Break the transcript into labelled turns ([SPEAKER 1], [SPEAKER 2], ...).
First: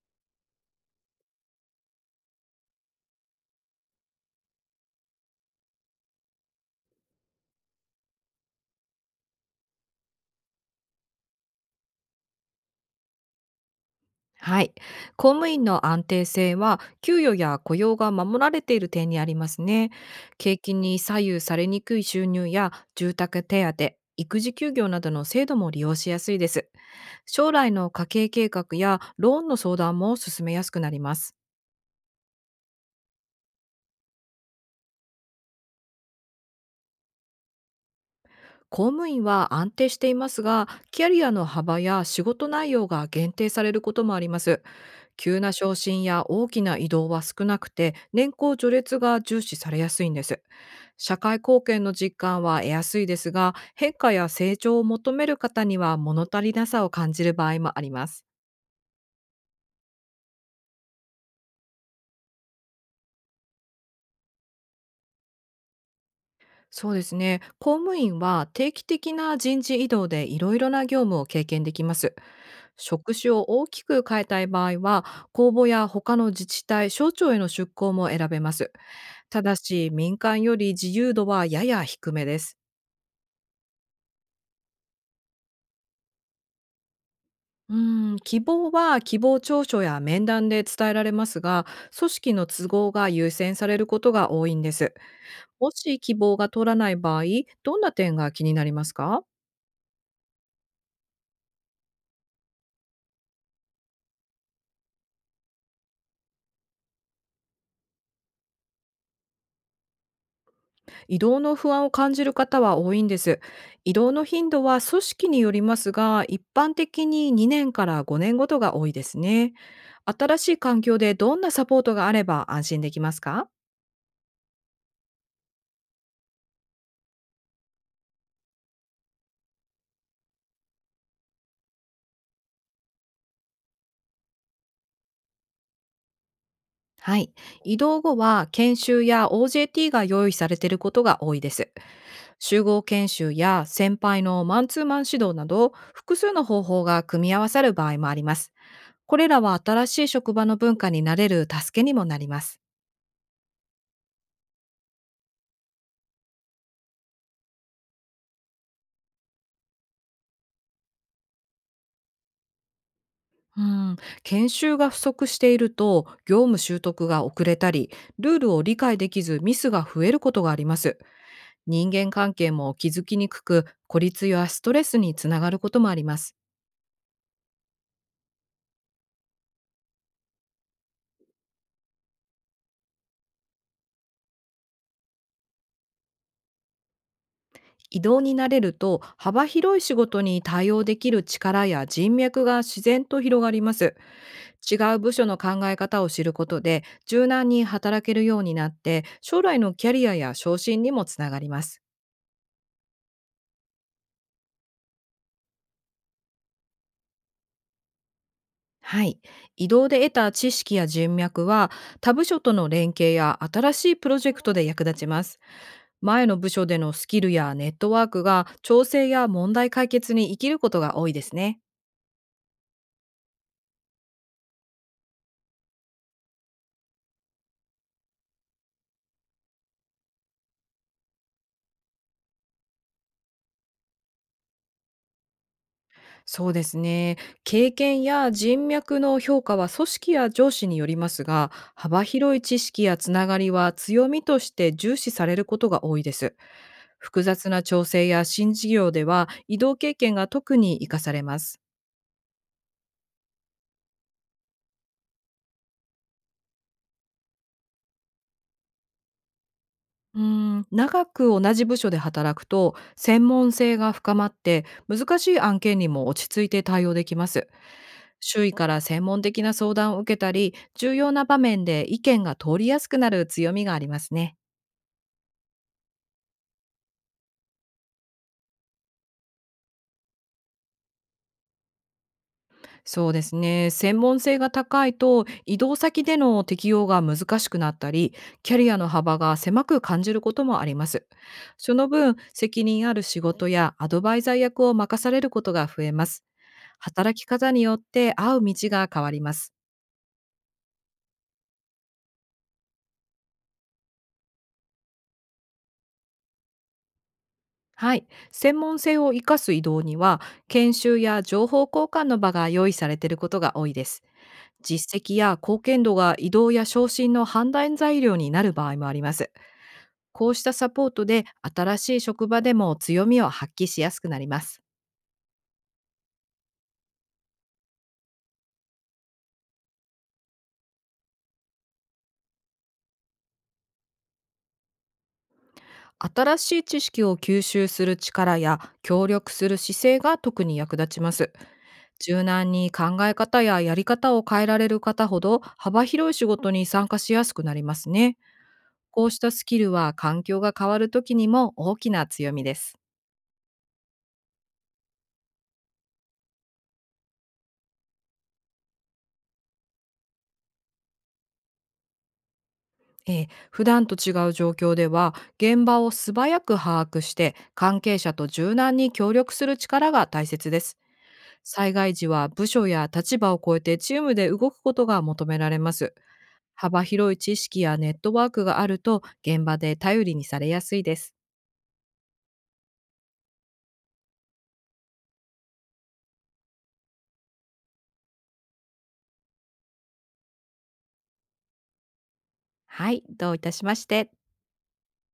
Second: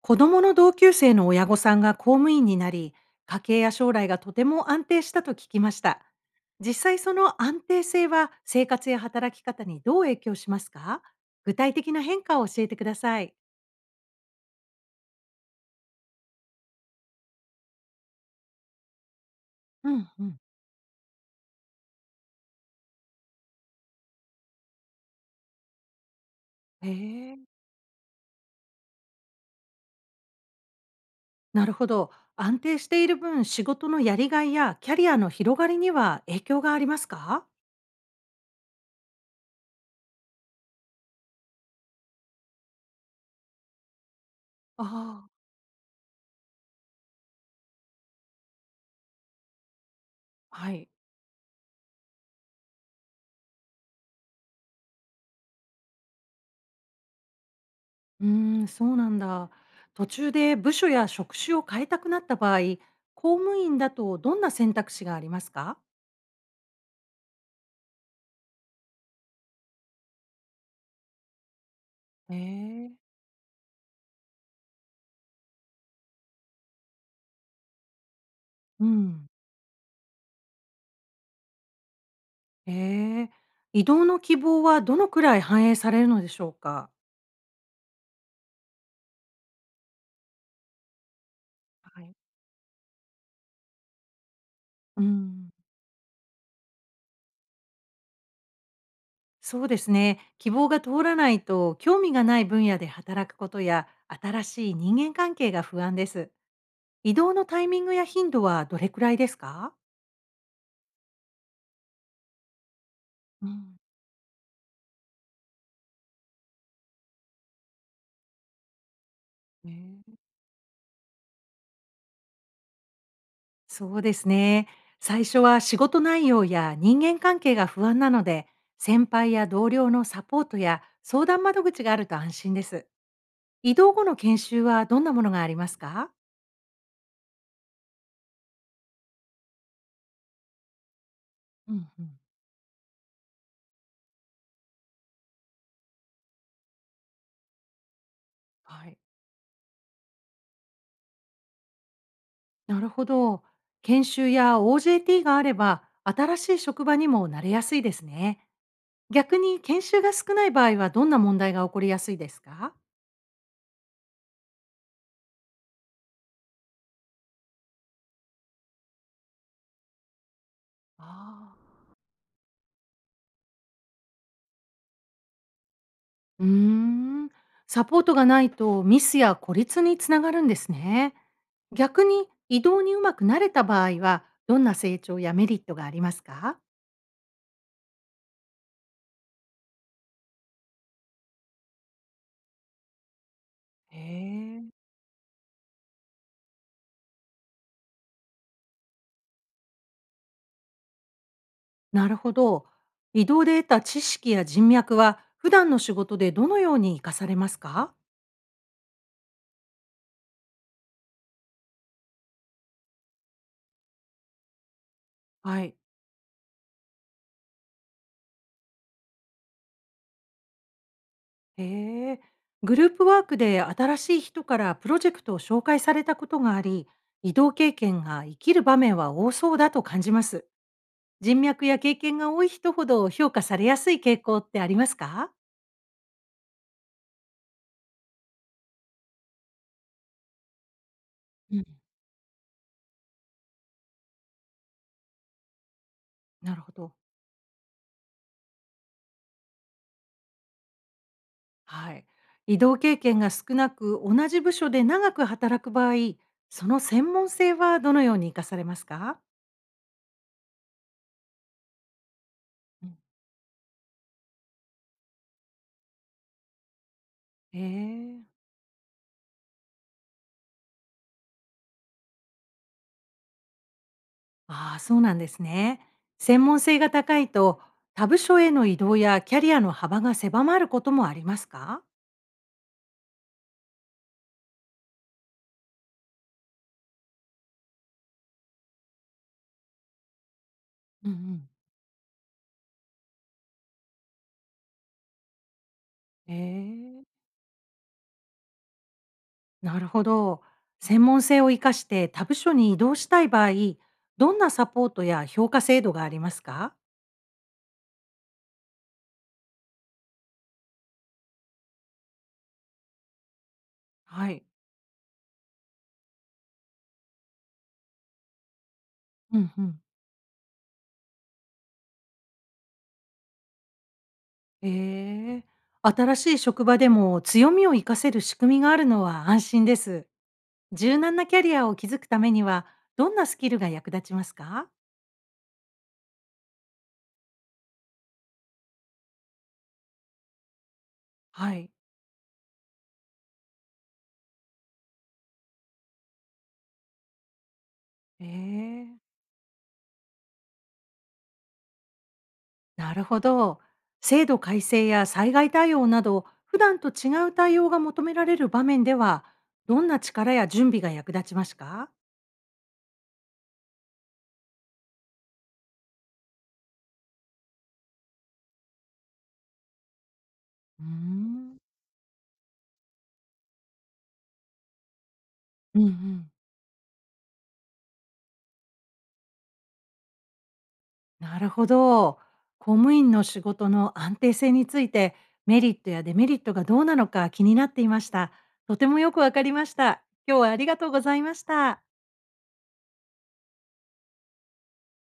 [SPEAKER 1] 子供の同級生の親御さんが公務員になり、家計や将来がとても安定したと聞きました。実際その安定性は生活や働き方にどう影響しますか？具体的な変化を教えてください。
[SPEAKER 2] はい。公務員の安定性は、給与や雇用が守られている点にあります
[SPEAKER 1] う
[SPEAKER 2] ね。
[SPEAKER 1] んうん。
[SPEAKER 2] 景気に左右されにくい収入や住宅手当、育児休業などの制度も利用しやすいです。
[SPEAKER 1] へえ。
[SPEAKER 2] 将来の家計計画やローンの相談も進めやすくなります。
[SPEAKER 1] なるほど。安定している分、仕事のやりがいやキャリアの広がりには影響がありますか？
[SPEAKER 2] 公務員は安定していますが、キャリアの幅や仕事内容が限定されることもあります。
[SPEAKER 1] ああ、
[SPEAKER 2] 急な昇進や大きな移動は少なくて、年功序列が重視されやすいんです。
[SPEAKER 1] はい。
[SPEAKER 2] 社会貢献の実感は得やすいですが、変化や成長を求める方には物足りなさを感じる場合もありま
[SPEAKER 1] う
[SPEAKER 2] す。
[SPEAKER 1] ーそうなんだ。途中で部署や職種を変えたくなった場合、公務員だとどんな選択肢がありますか？
[SPEAKER 2] そうですね。公務員は定期的な人事異動でいろいろな業務を経験できます。
[SPEAKER 1] ええ。
[SPEAKER 2] 職種を大きく変えたい場合は公募や他の自治体省庁への出向も選べます。
[SPEAKER 1] うん。
[SPEAKER 2] ただし民間より自由度はやや低めです。
[SPEAKER 1] ええ。移動の希望はどのくらい反映されるのでしょうか？
[SPEAKER 2] うん希望は希望調書や面談で伝えられますが、
[SPEAKER 1] は
[SPEAKER 2] 組
[SPEAKER 1] い。
[SPEAKER 2] 織の都合が優先されることが多いんです。
[SPEAKER 1] うん。
[SPEAKER 2] もし希望が通らない場合、どんな点が気になりますか？
[SPEAKER 1] そうですね。希望が通らないと、興味がない分野で働くことや、新しい人間関係が不安です。移動のタイミングや頻度はどれくらいですか？
[SPEAKER 2] 移動の不安を感じる方は多いんです。
[SPEAKER 1] うん。
[SPEAKER 2] 移動の頻度は組織によりますが、一般的に2年から5年ごとが多いですね。
[SPEAKER 1] ええ。
[SPEAKER 2] 新しい環境でどんなサポートがあれば安心できますか？
[SPEAKER 1] そうですね。最初は仕事内容や人間関係が不安なので、先輩や同僚のサポートや相談窓口があると安心です。移動後の研修はどんなものがありますか？
[SPEAKER 2] はい。移動後は研修や OJT が用意されていることが多いです。
[SPEAKER 1] うんうん。
[SPEAKER 2] 集合研修や先輩のマンツーマン指導など複数の方法が組み合わさる場合もあります。
[SPEAKER 1] はい。
[SPEAKER 2] これらは新しい職場の文化になれる助けにもなります。
[SPEAKER 1] なるほど。研修や OJT があれば、新しい職場にも慣れやすいですね。逆に研修が少ない場合はどんな問題が起こりやすいですか？
[SPEAKER 2] うん、研修が不足していると業務習得が遅れたり、ルールを理解できずミスが増えることがあります。
[SPEAKER 1] ああ。
[SPEAKER 2] 人間関係も気づきにくく、孤立やストレスにつながることもあります。
[SPEAKER 1] うーん、サポートがないとミスや孤立につながるんですね。逆に移動にうまくなれた場合は、どんな成長やメリットがありますか？
[SPEAKER 2] 移動に慣れると幅広い仕事に対応できる力や人脈が自然と広がります。
[SPEAKER 1] へ
[SPEAKER 2] 違
[SPEAKER 1] え。
[SPEAKER 2] う部署の考え方を知ることで柔軟に働けるようになって、将来のキャリアや昇進にもつながります。
[SPEAKER 1] なるほど。移動で得た知識や人脈は、普段の仕事でどのように活かされますか？
[SPEAKER 2] はい。移動で得た知識や人脈は、他部署との連携や新しいプロジェクトで役立ちます。
[SPEAKER 1] はい。
[SPEAKER 2] 前の部署でのスキルやネットワークが調整や問題解決に生きることが多いですね。
[SPEAKER 1] へえ。グループワークで新しい人からプロジェクトを紹介されたことがあり、移動経験が生きる場面は多そうだと感じます。人脈や経験が多い人ほど評価されやすい傾向ってありますか？
[SPEAKER 2] そうですね。経験や人脈の評価は組織や上司によりますが、
[SPEAKER 1] うん、
[SPEAKER 2] 幅広い知識やつながりは強みとして重視されることが多いです。
[SPEAKER 1] なるほど。
[SPEAKER 2] 複雑な調整や新事業では移動経験が特に活かされます。
[SPEAKER 1] はい。移動経験が少なく、同じ部署で長く働く場合、その専門性はどのように活かされますか？
[SPEAKER 2] うー長く同じ部署で働くと
[SPEAKER 1] うん。
[SPEAKER 2] 専門性が深まって、難しい案件にも落ち着いて対応できます。
[SPEAKER 1] ええ。
[SPEAKER 2] 周囲から専門的な相談を受けたり、重要な場面で意見が通りやすくなる強みがありますね。
[SPEAKER 1] ああ、そうなんですね。専門性が高いと、他部署への移動やキャリアの幅が狭まることもありますか？
[SPEAKER 2] そうですね。専門性が高いと移動先での適用が難しくなったり、キャリアの幅が狭く感じることもあります。
[SPEAKER 1] うんうん。
[SPEAKER 2] その分責任ある仕事やアドバイザー役を任されることが増えます。
[SPEAKER 1] ええ。
[SPEAKER 2] 働き方によって合う道が変わります。
[SPEAKER 1] なるほど。専門性を生かして他部署に移動したい場合、どんなサポートや評価制度がありますか？
[SPEAKER 2] はい、専門性を生かす移動には研修や情報交換の場が用意されていることが多いです。
[SPEAKER 1] はい。
[SPEAKER 2] 実績や貢献度が移動や昇進の判断材料になる場合もあります。
[SPEAKER 1] うんうん。
[SPEAKER 2] こうしたサポートで新しい職場でも強みを発揮しやすくなります。
[SPEAKER 1] ええ。新しい職場でも強みを生かせる仕組みがあるのは安心です。柔軟なキャリアを築くためには、どんなスキルが役立ちますか？
[SPEAKER 2] 新しい知識を吸収する力や協力する姿勢が特に役立ちます。
[SPEAKER 1] はい。
[SPEAKER 2] 柔軟に考え方ややり方を変えられる方ほど幅広い仕事に参加しやすくなりますね。
[SPEAKER 1] え
[SPEAKER 2] こう
[SPEAKER 1] え。
[SPEAKER 2] したスキルは環境が変わる時にも大きな強みです。
[SPEAKER 1] なるほど。制度改正や災害対応など、普段と違う対応が求められる場面では、どんな力や準備が役立ちますか？
[SPEAKER 2] 普段と違う状況では現場を素早く把握して関係者と柔軟に協力する力が大切です。
[SPEAKER 1] うーん。
[SPEAKER 2] 災害時は部署や立場を超えてチームで動くことが求められま
[SPEAKER 1] うんう
[SPEAKER 2] す。
[SPEAKER 1] ん。
[SPEAKER 2] 幅広い知識やネットワークがあると現場で頼りにされやすいです。
[SPEAKER 1] なるほど。公務員の仕事の安定性について、メリットやデメリットがどうなのか気になっていました。とてもよくわかりました。今日はありがとうございました。
[SPEAKER 2] はい、どういたしまして。